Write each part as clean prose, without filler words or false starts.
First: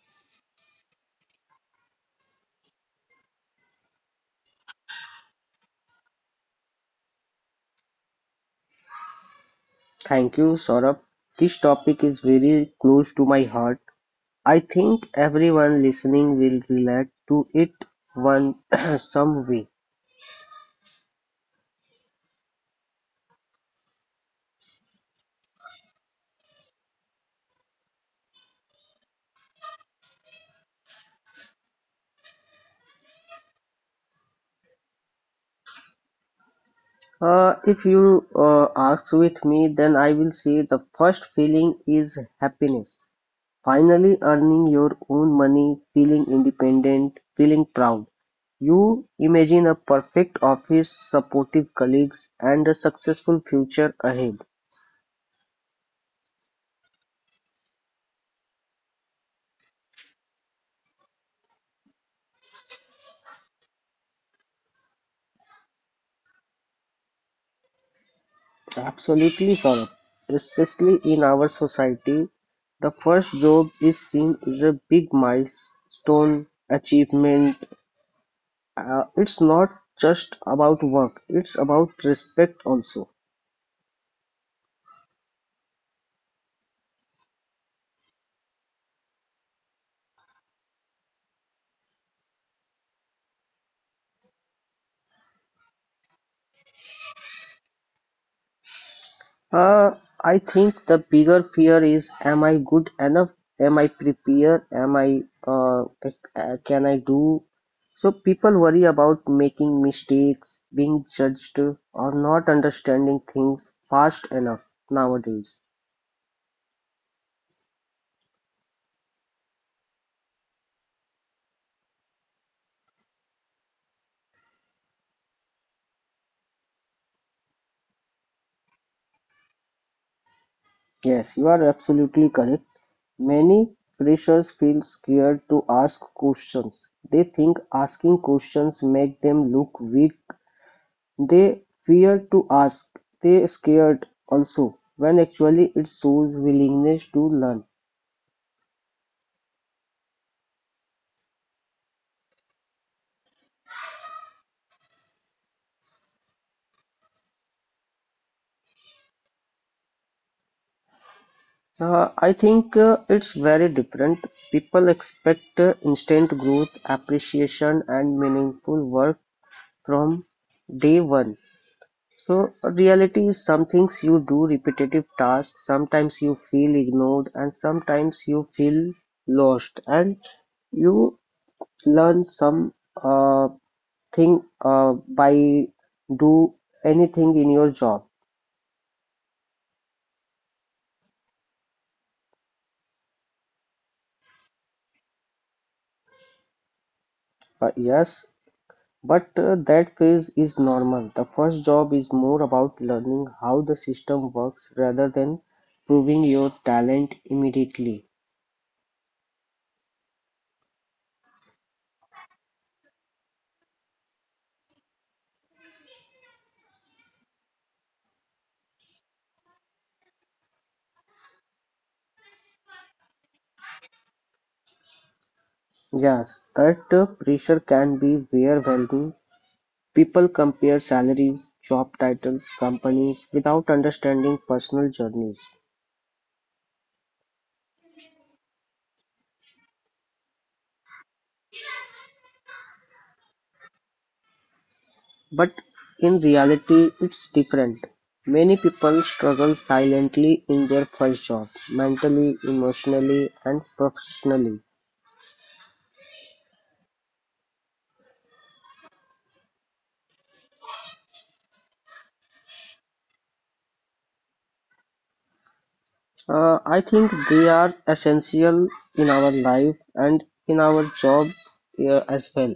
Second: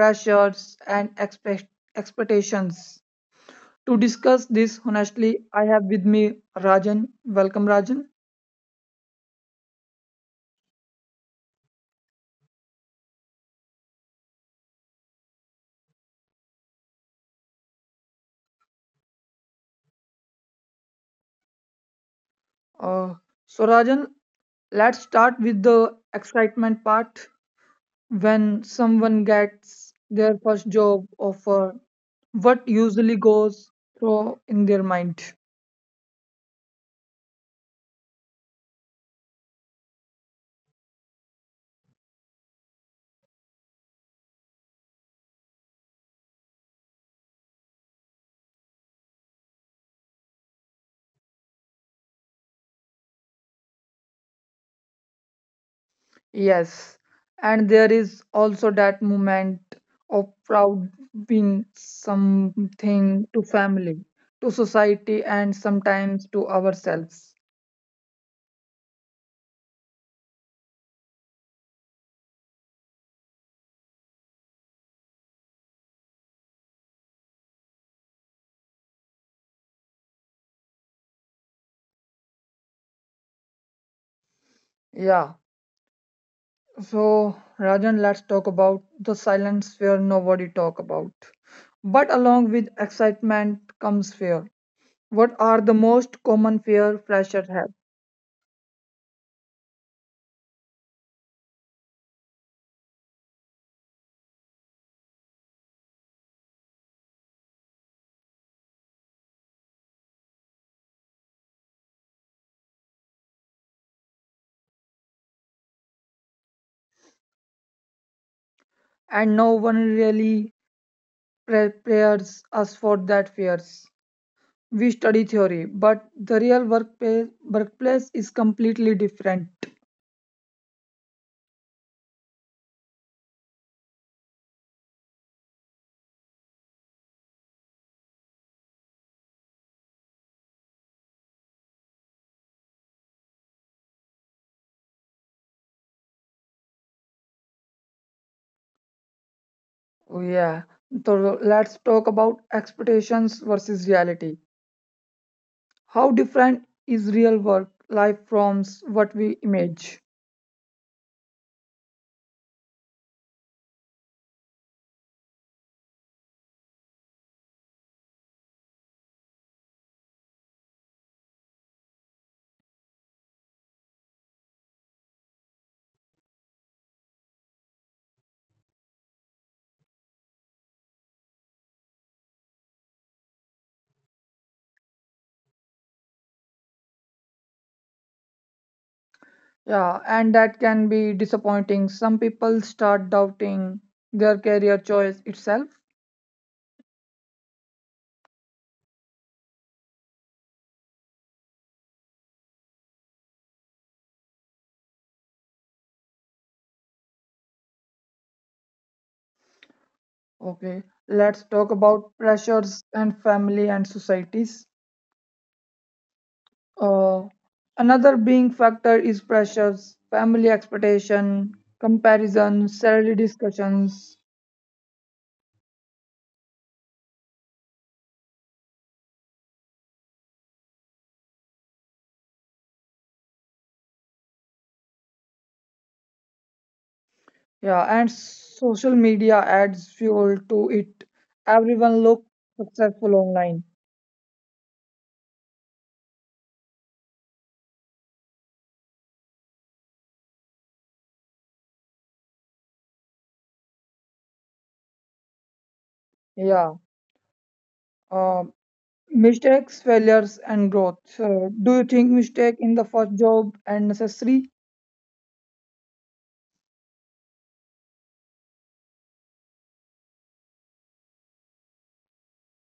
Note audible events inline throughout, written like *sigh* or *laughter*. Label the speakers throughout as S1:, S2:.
S1: pressures and expectations. To discuss this honestly, I have with me Rajan. Welcome Rajan.
S2: Thank you, Saurabh. This topic is very close to my heart. I think everyone listening will relate to it one *clears throat* some way.
S1: Uh, so Rajan, let's start with the excitement part. When someone gets their first job offer, what usually goes through in their mind?
S2: If you ask with me, then I will say the first feeling is happiness. Finally, earning your own money, feeling independent, feeling proud. You imagine a perfect office, supportive colleagues, and a successful future ahead.
S1: Yes, and there is also that moment of proud being something to family, to society, and sometimes to ourselves.
S2: Absolutely, Saurabh. Especially in our society, the first job is seen as a big milestone achievement. It's not just about work, it's about respect also.
S1: Yeah, so Rajan, let's talk about the silence where nobody talk about. But along with excitement comes fear. What are the most common fear freshers have?
S2: Uh, I think the bigger fear is am I good enough? Am I prepared? Can I do? So people worry about making mistakes, being judged, or not understanding things fast enough nowadays.
S1: And no one really prepares us for that fears. We study theory, but the workplace is completely different.
S2: Yes, you are absolutely correct. Many freshers feel scared to ask questions. They think asking questions make them look weak. They fear to ask. They scared also when actually it shows willingness to learn.
S1: Oh, yeah, so let's talk about expectations versus reality. How different is real work life from what we image?
S2: I think it's very different. People expect instant growth, appreciation, and meaningful work from day one. So reality is some things you do repetitive tasks, sometimes you feel ignored, and sometimes you feel lost, and you learn some uh, thing by do anything in your job.
S1: Yeah, and that can be disappointing. Some people start doubting their career choice itself.
S2: Yes, but that phase is normal. The first job is more about learning how the system works rather than proving your talent immediately.
S1: Okay, let's talk about pressures and family and societies. Uh, another being factor is pressures, family expectation, comparison, salary discussions,
S2: Yes, that pressure can be overwhelming. People compare salaries, job titles, companies, without understanding personal journeys.
S1: yeah, and social media adds fuel to it. Everyone look successful online.
S2: But in reality, it's different. Many people struggle silently in their first jobs, mentally, emotionally, and professionally.
S1: Yeah. Uh, mistakes, failures, and growth. Do you think mistake in the first job and necessary?
S2: I think they are essential in our life and in our job as well.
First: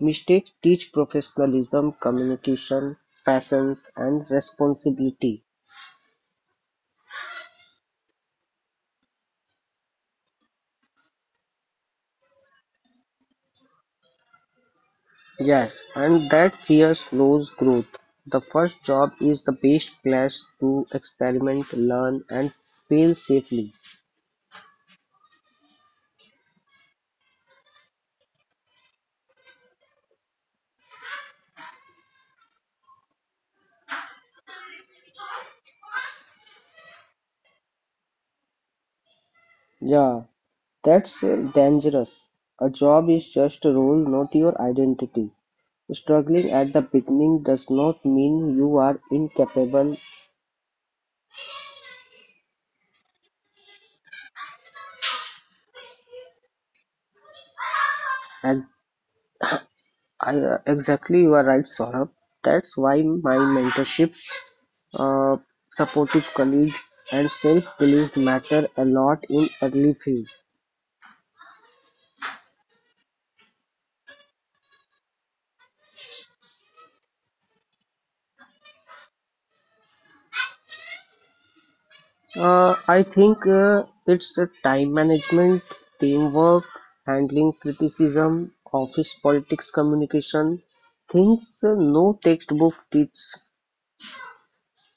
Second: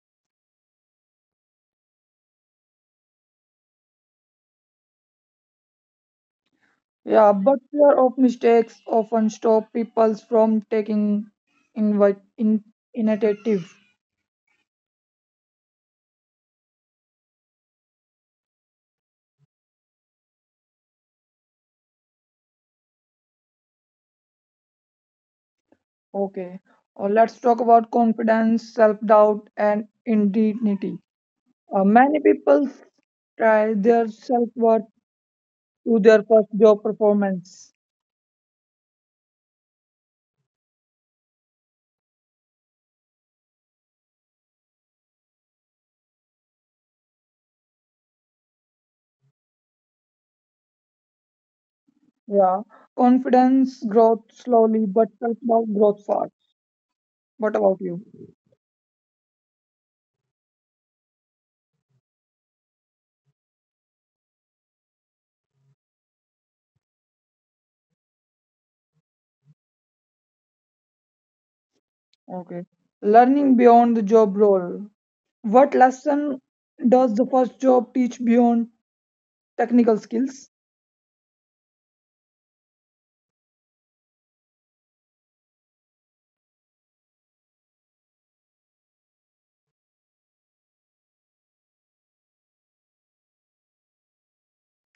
S2: Mistakes teach professionalism, communication, patience, and responsibility.
S1: Yeah, but fear of mistakes often stop people from taking invite in initiative.
S2: Yes, and that fear slows growth. The first job is the best place to experiment, learn, and fail safely.
S1: Okay, let's talk about confidence, self-doubt, and indignity. Many people try their self-worth to their first job performance.
S2: Yeah, that's dangerous. A job is just a role, not your identity. Struggling at the beginning does not mean you are incapable.
S1: Yeah, confidence grows slowly, but self-doubt grows fast. What about you?
S2: And exactly, you are right, Saurabh. That's why my mentorship, uh, supportive colleagues, and self belief matter a lot in early phase.
S1: Okay, learning beyond the job role. What lesson does the first job teach beyond technical skills?
S2: I think it's time management, teamwork, handling criticism, office politics, communication, things no textbook teaches.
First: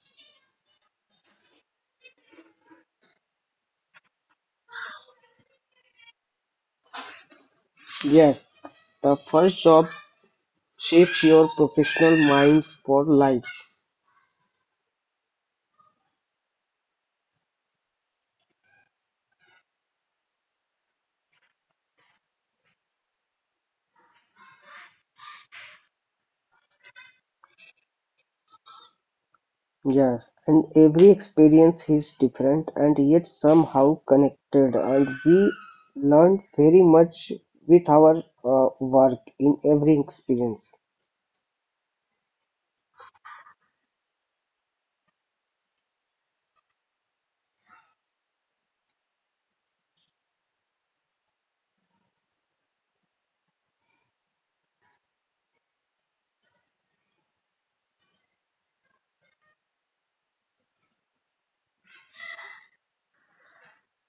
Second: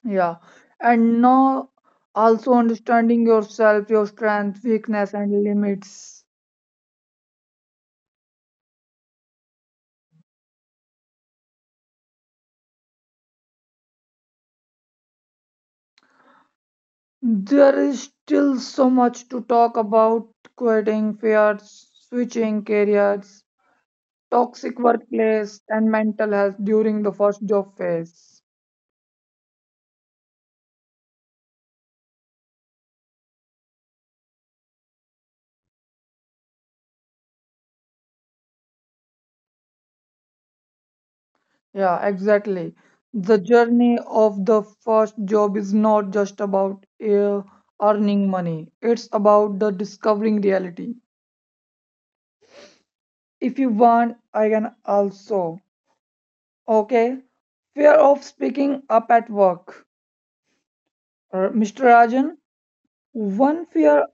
S1: Yeah, and now also understanding yourself, your strength, weakness, and limits.
S2: Yes, the first job shapes your professional minds for life.
S1: There is still so much to talk about quitting fears, switching careers, toxic workplace, and mental health during the first job phase.
S2: Yes, and every experience is different and yet somehow connected, and we learn very much with our work in every experience.
S1: Yeah, exactly. The journey of the first job is not just about earning money, it's about the discovering reality. If you want, I can also. Okay. Fear of speaking up at work. Mr. Rajan, one fear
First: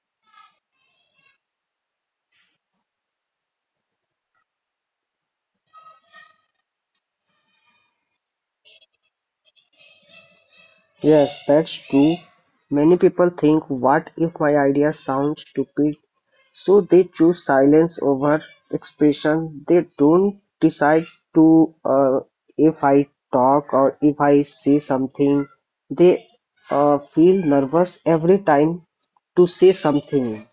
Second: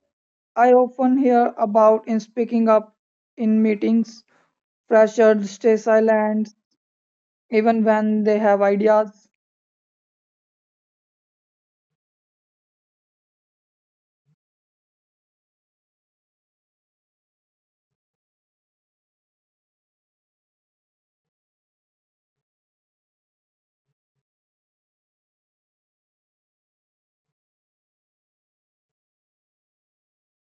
S1: I often hear about in speaking up in meetings, pressured, stay silent, even when they have ideas.
S2: Yes, that's true. Many people think, what if my idea sounds stupid? So they choose silence over expression. They don't decide to if I talk or if I say something. They feel nervous every time to say something.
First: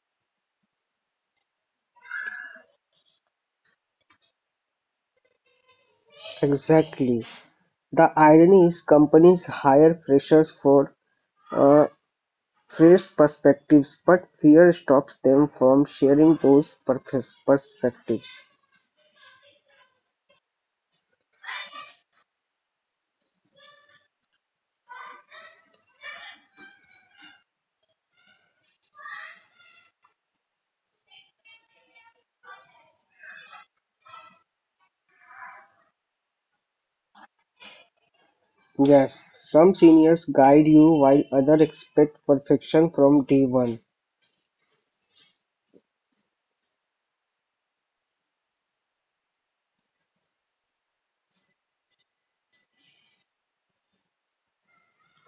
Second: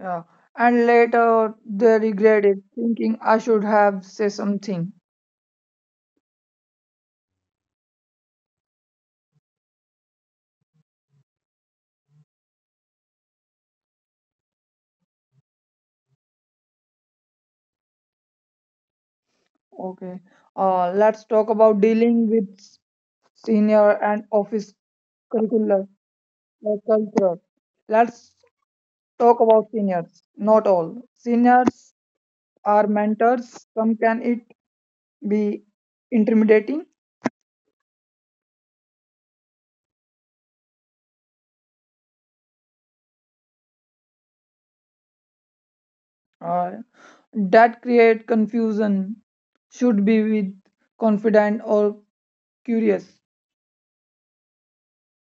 S1: Yeah. And later they regret it, thinking I should have said something.
S2: Exactly. The irony is companies hire freshers for uh, fresh perspectives, but fear stops them from sharing those perspectives.
S1: Okay. Let's talk about dealing with senior and office curricular or culture. Let's talk about seniors. Not all. Seniors are mentors. Some can it be intimidating.
S2: Yes, some seniors guide you while others expect perfection from day one.
S1: Uh, that create confusion should be with confident or curious.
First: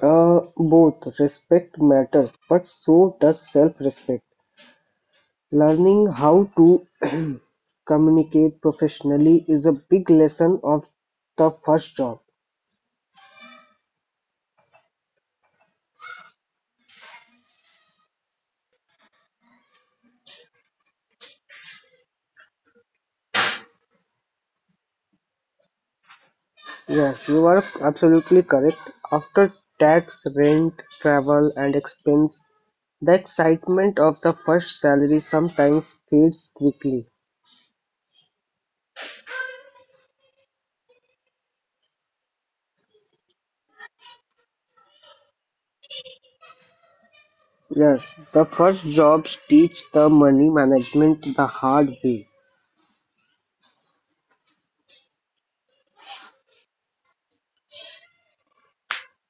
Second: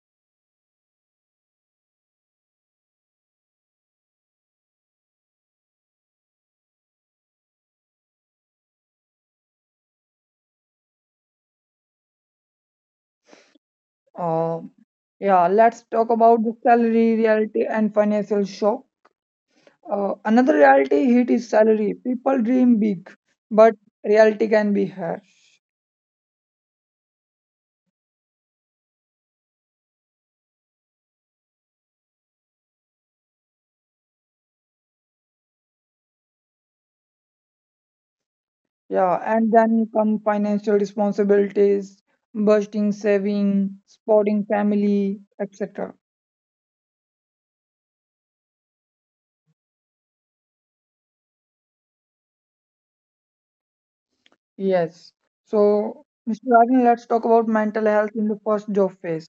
S2: Both respect matters, but so does self respect. Learning how to *clears throat* communicate professionally is a big lesson of the first job.
S1: uh, yeah, let's talk about the salary reality and financial shock. Another reality hit is salary. People dream big, but reality can be harsh.
S2: Yes, you are absolutely correct. After tax, rent, travel, and expense, the excitement of the first salary sometimes fades quickly.
S1: Yeah, and then come financial responsibilities, bursting saving, supporting family, etc.
S2: Yes, the first jobs teach the money management the hard way.
S1: Yes. So Mr. Rajan, let's talk about mental health in the first job phase.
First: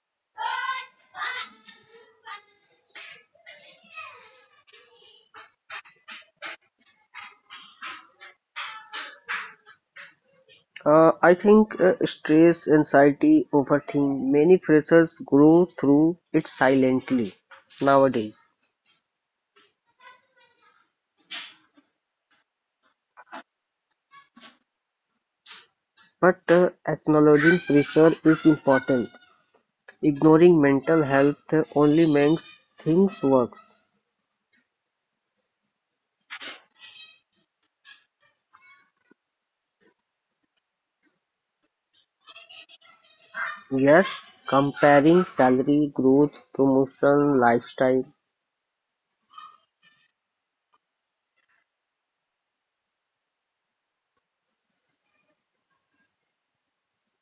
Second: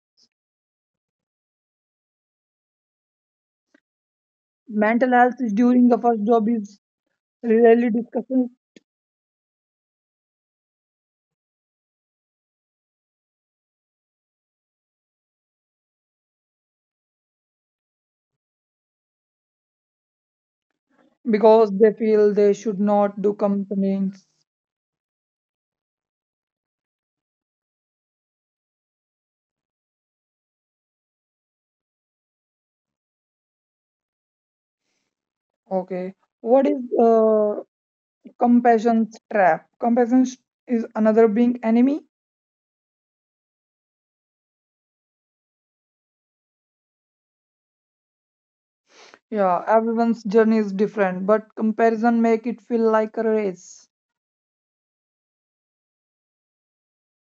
S1: Mental health during the first job is rarely discussed
S2: I think stress, anxiety, overthinking, many pressures grow through it silently nowadays.
S1: because they feel they should not do complaints.
S2: But acknowledging pressure is important. Ignoring mental health only makes things worse.
S1: Okay, what is compassion trap? Compassion is another being enemy.
S2: Yes, comparing salary, growth, promotion, lifestyle.
S1: Yeah, everyone's journey is different, but comparison make it feel like a race.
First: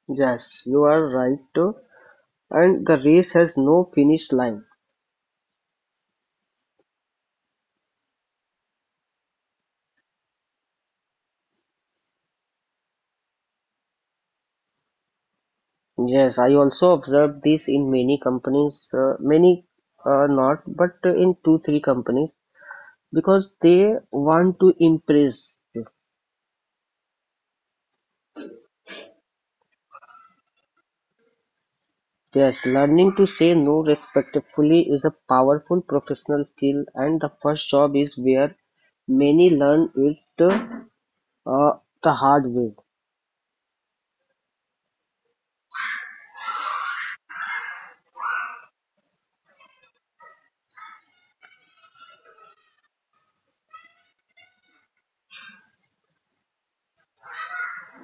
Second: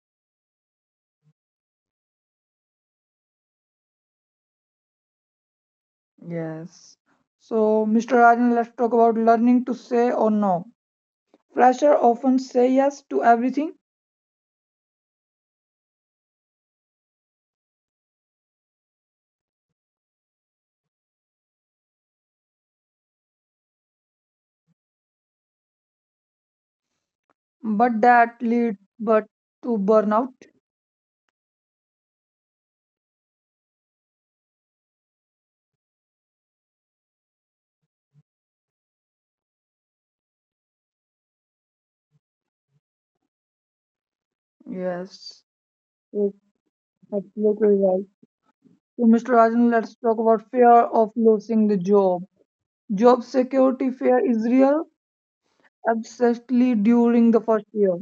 S2: Yes, you are right too. And the race has no finish line.
S1: Yes. So, Mr. Rajan, let's talk about learning to say or no. Fresher often say yes to everything,
S2: Yes, I also observed this in many companies, many not, but in two, three companies because they want to impress.
S1: but that leads but to burnout.
S2: Yes, learning to say no respectfully is a powerful professional skill, and the first job is where many learn it uh, the hard way.
S1: Yes. Absolutely right. So, Mr. Rajan, let's talk about fear of losing the job. Job security fear is real, especially during the first year.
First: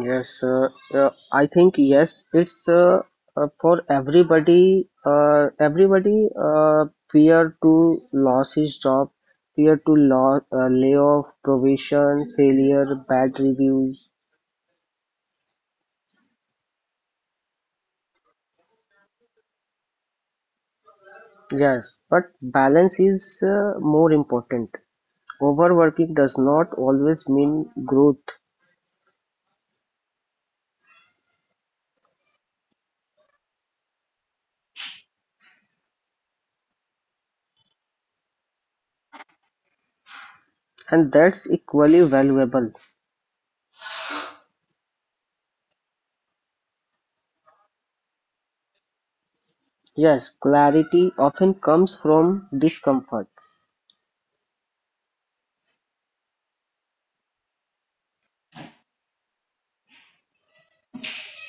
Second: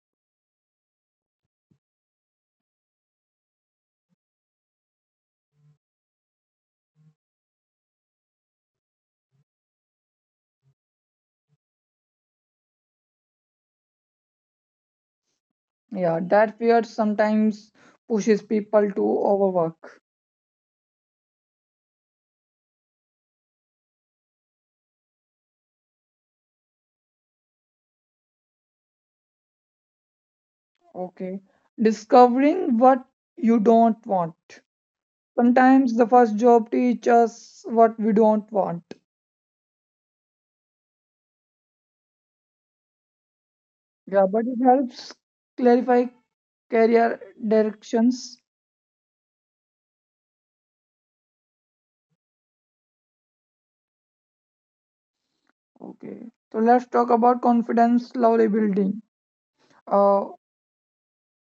S2: Yes, I think yes, it's for everybody. Everybody fear to lose his job, fear to lay provision, failure, bad reviews.
S1: Yeah, that fear sometimes pushes people to overwork.
S2: Yes, but balance is more important. Overworking does not always mean growth,
S1: Okay. Discovering what you don't want. Sometimes the first job teaches us what we don't want.
S2: and that's equally valuable.
S1: Yeah, but it helps clarify career directions.
S2: Yes, clarity often comes from discomfort.
S1: Okay. So let's talk about confidence slowly building. Uh,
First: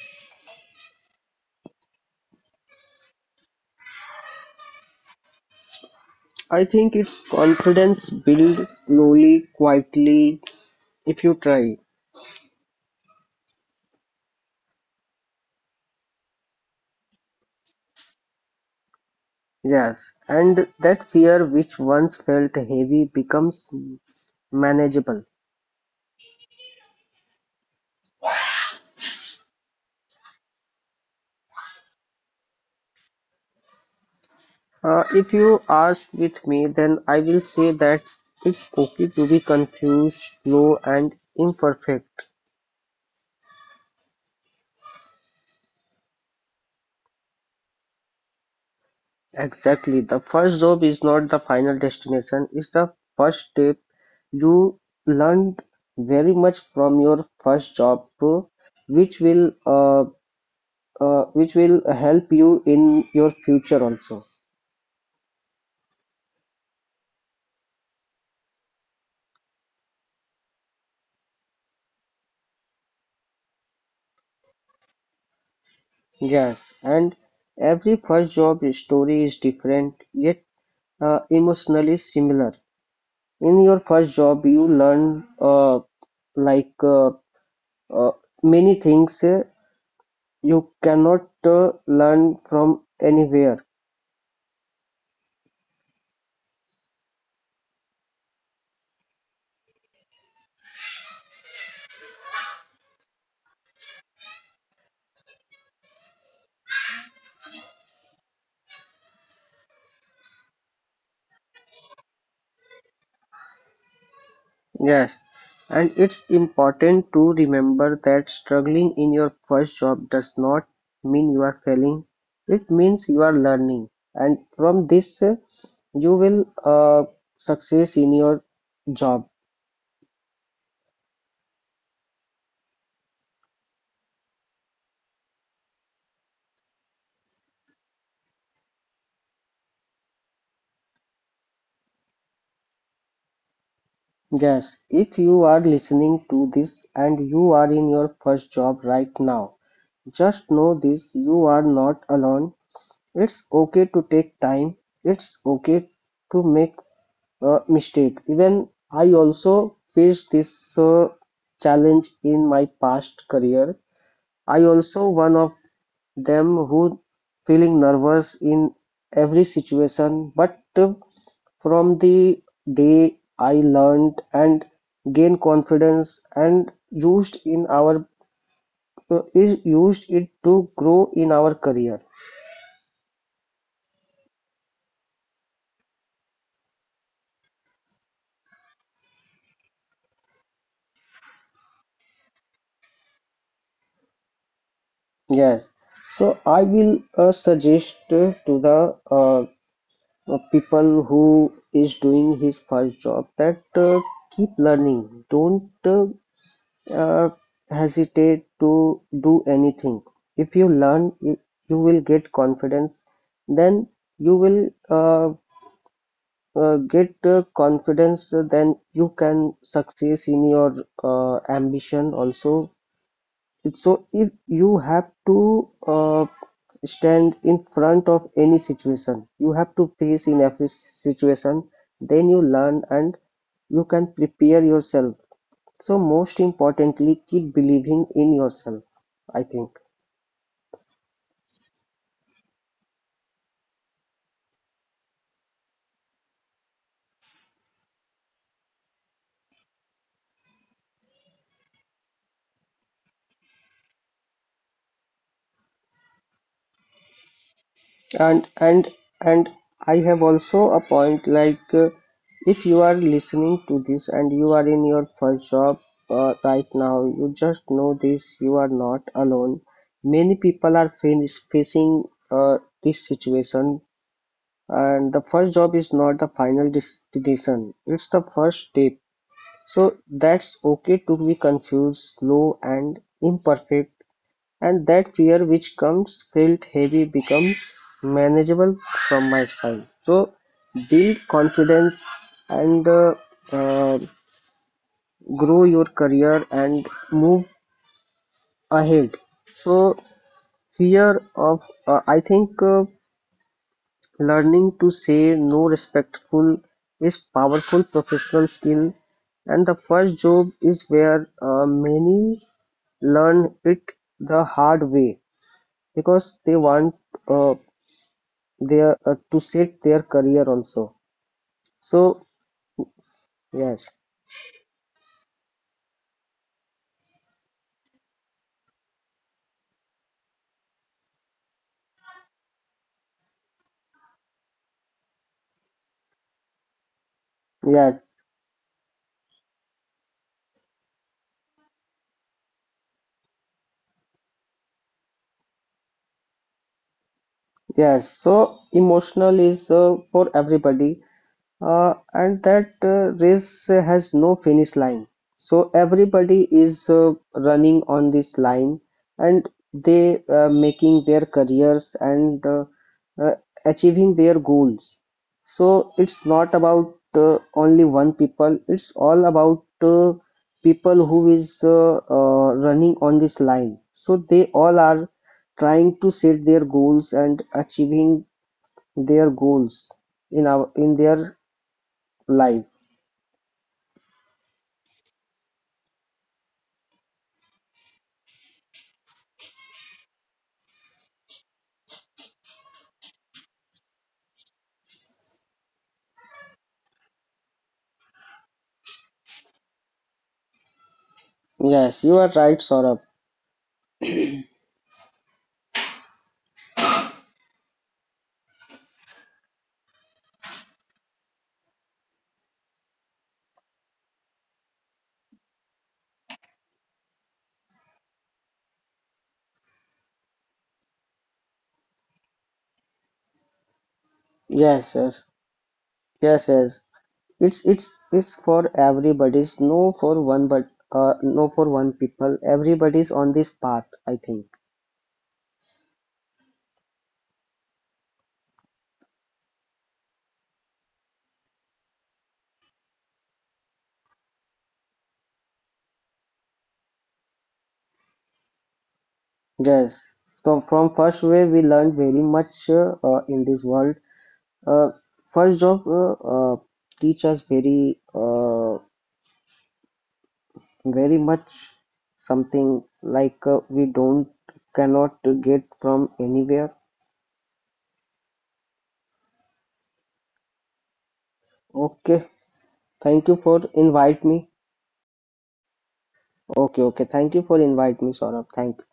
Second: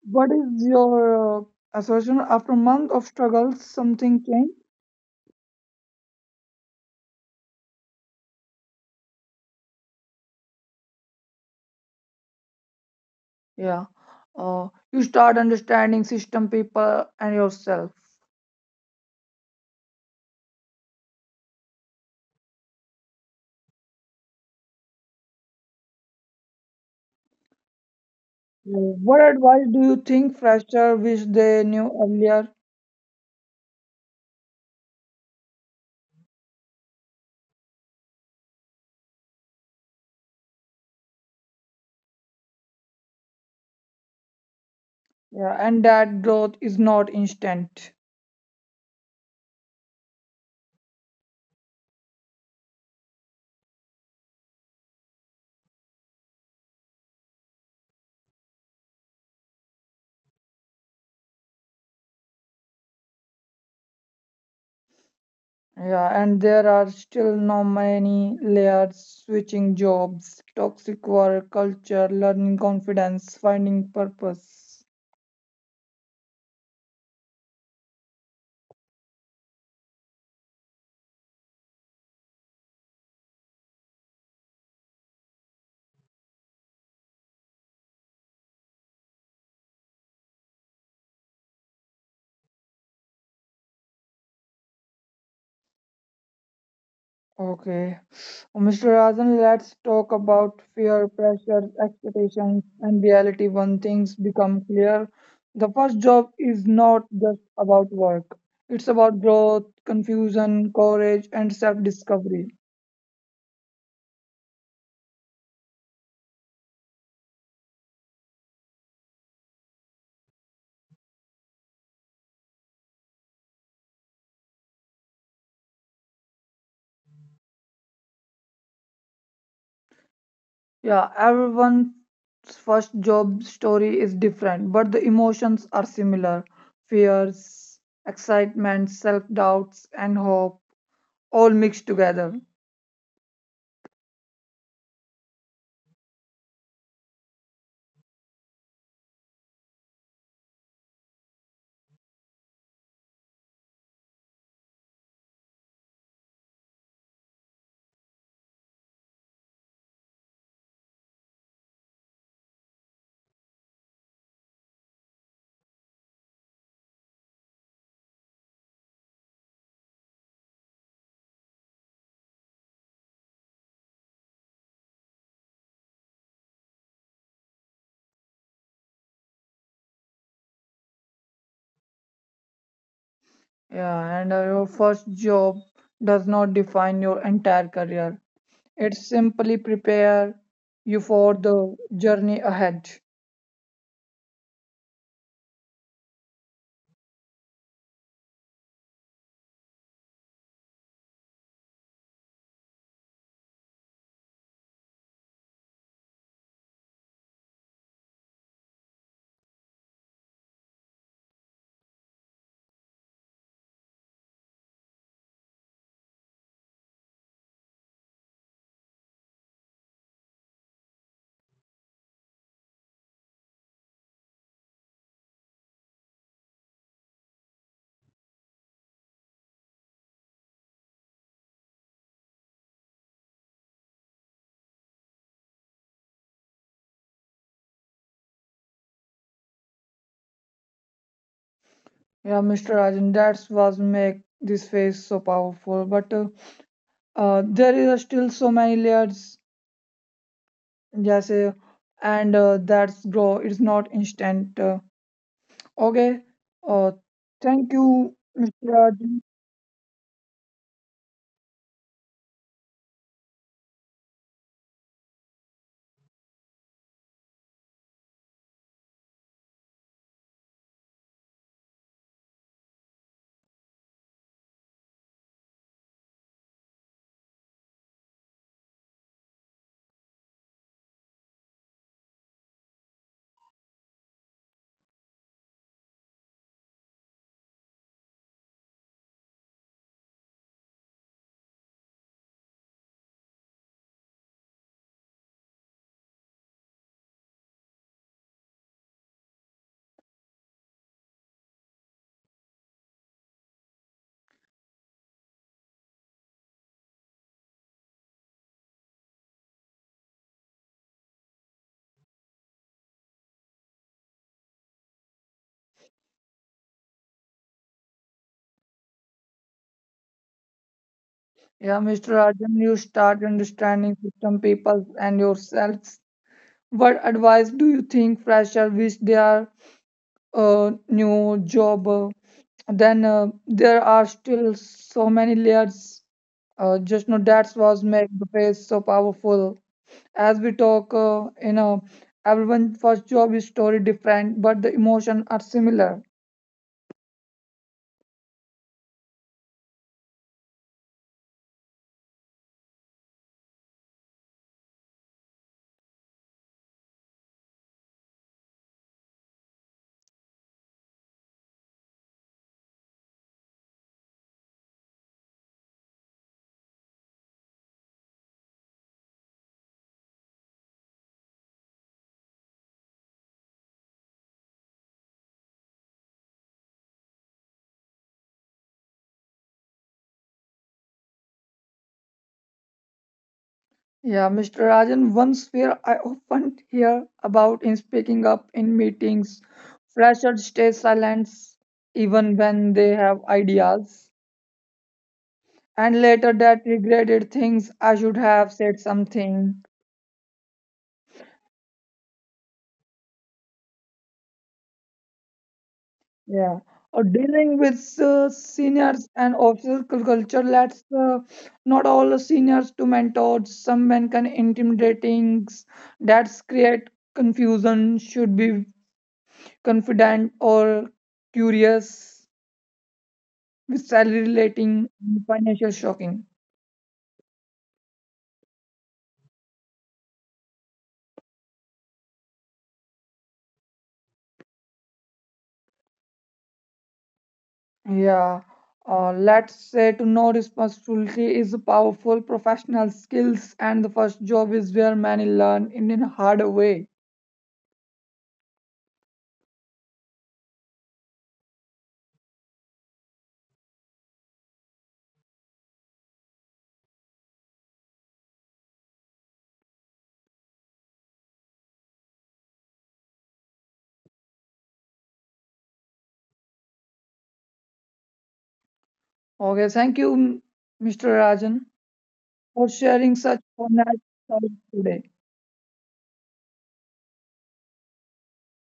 S1: What is your assertion? After a month of struggle, something changed?
S2: I think it's confidence built slowly, quietly, if you try.
S1: Yeah. You start understanding system, people, and yourself.
S2: Yes, and that fear which once felt heavy becomes manageable.
S1: Yeah. What advice do you think fresher wish they knew earlier?
S2: If you ask with me, then I will say that it's okay to be confused, slow, and imperfect.
S1: Yeah, and that growth is not instant.
S2: Exactly. The first job is not the final destination, it's the first step. You learned very much from your first job, which will uh, which will help you in your future also.
S1: Yeah, and there are still no many layers, switching jobs, toxic work culture, learning confidence, finding purpose.
S2: Yes, and every first job story is different yet emotionally similar. In your first job, you learn like uh, uh, many things you cannot learn from anywhere.
S1: Okay. Mr. Razan, let's talk about fear, pressure, expectations, and reality when things become clear. The first job is not just about work, it's about growth, confusion, courage, and self discovery.
S2: Yes, and it's important to remember that struggling in your first job does not mean you are failing. It means you are learning, and from this, you will success in your job.
S1: Yeah, everyone's first job story is different, but the emotions are similar, fears, excitement, self doubts, and hope all mixed together.
S2: Yes, if you are listening to this and you are in your first job right now, just know this you are not alone. It's okay to take time, it's okay to make mistake. Even I also faced this challenge in my past career. I also one of them who feeling nervous in every situation, but from the day I learned and gained confidence and used in our is used it to grow in our career.
S1: Yeah, and your first job does not define your entire career. It simply prepare you for the journey ahead.
S2: Yes. So I will suggest to the people who is doing his first job that keep learning, don't uh, hesitate to do anything. If you learn you will get confidence, then you will get confidence, then you can succeed in your ambition also. So if you have to stand in front of any situation, you have to face in every situation, then you learn and you can prepare yourself. So most importantly, keep believing in yourself, I think.
S1: Yeah, Mr. Rajan, that's what make this phase so powerful. But there is still so many layers, yes, and that's grow. It's not instant. Okay. Uh, Thank you,
S2: and
S1: Mr.
S2: and
S1: Rajan.
S2: and I have also a point like if you are listening to this and you are in your first job right now, you just know this you are not alone. Many people are facing this situation, and the first job is not the final destination, it's the first step. So that's okay to be confused, slow and imperfect, and that fear which comes felt heavy becomes manageable from my side. So build confidence and uh, grow your career and move ahead. So fear of I think learning to say no respectful is powerful professional skill, and the first job is where many learn it the hard way because they want uh, their to set their career also,
S1: Yeah, Mr.
S2: so
S1: Rajan, you start
S2: yes,
S1: understanding system, people, and yourself. What advice do you think freshers wish their new job? Then there are still so many layers. Just know that's what
S2: yes,
S1: makes the phrase so powerful. As we talk, everyone's first job is story different, but the emotions are similar.
S2: yes. So emotional is for everybody, and that race has no finish line. So everybody is running on this line, and they making their careers and uh, achieving their goals. So it's not about only one people. It's all about people who is running on this line. So they all are trying to set their goals and achieving their goals in our in their live.
S1: Yeah, Mr. Rajan, one sphere I often hear about in speaking up in meetings, freshers stay silent even when they have ideas. And later that regretted things I should have said something.
S2: Yes, you are right, Saurabh.
S1: Yeah, or dealing with seniors and officer culture. That's not all the seniors to mentors. Some men can intimidating. That's create confusion. Should be confident or curious with salary
S2: Yes,
S1: relating
S2: yes,
S1: and financial
S2: yes,
S1: shocking.
S2: yes. It's for everybody's. No for one, but no for one people. Everybody's on this path, I think.
S1: Yeah, let's say to know responsibility is a powerful professional skills, and the first job is where many learn in a hard way.
S2: Yes. So from first way we learned very much in this world. Uh, first job teach us very very much something like we don't cannot get from anywhere.
S1: Okay, thank you, Mr. Rajan,
S2: Okay.
S1: for
S2: Thank you
S1: sharing
S2: for
S1: such wonderful
S2: invite me.
S1: topic today.
S2: Okay, okay. Thank you for inviting me, Saurabh. Thank you.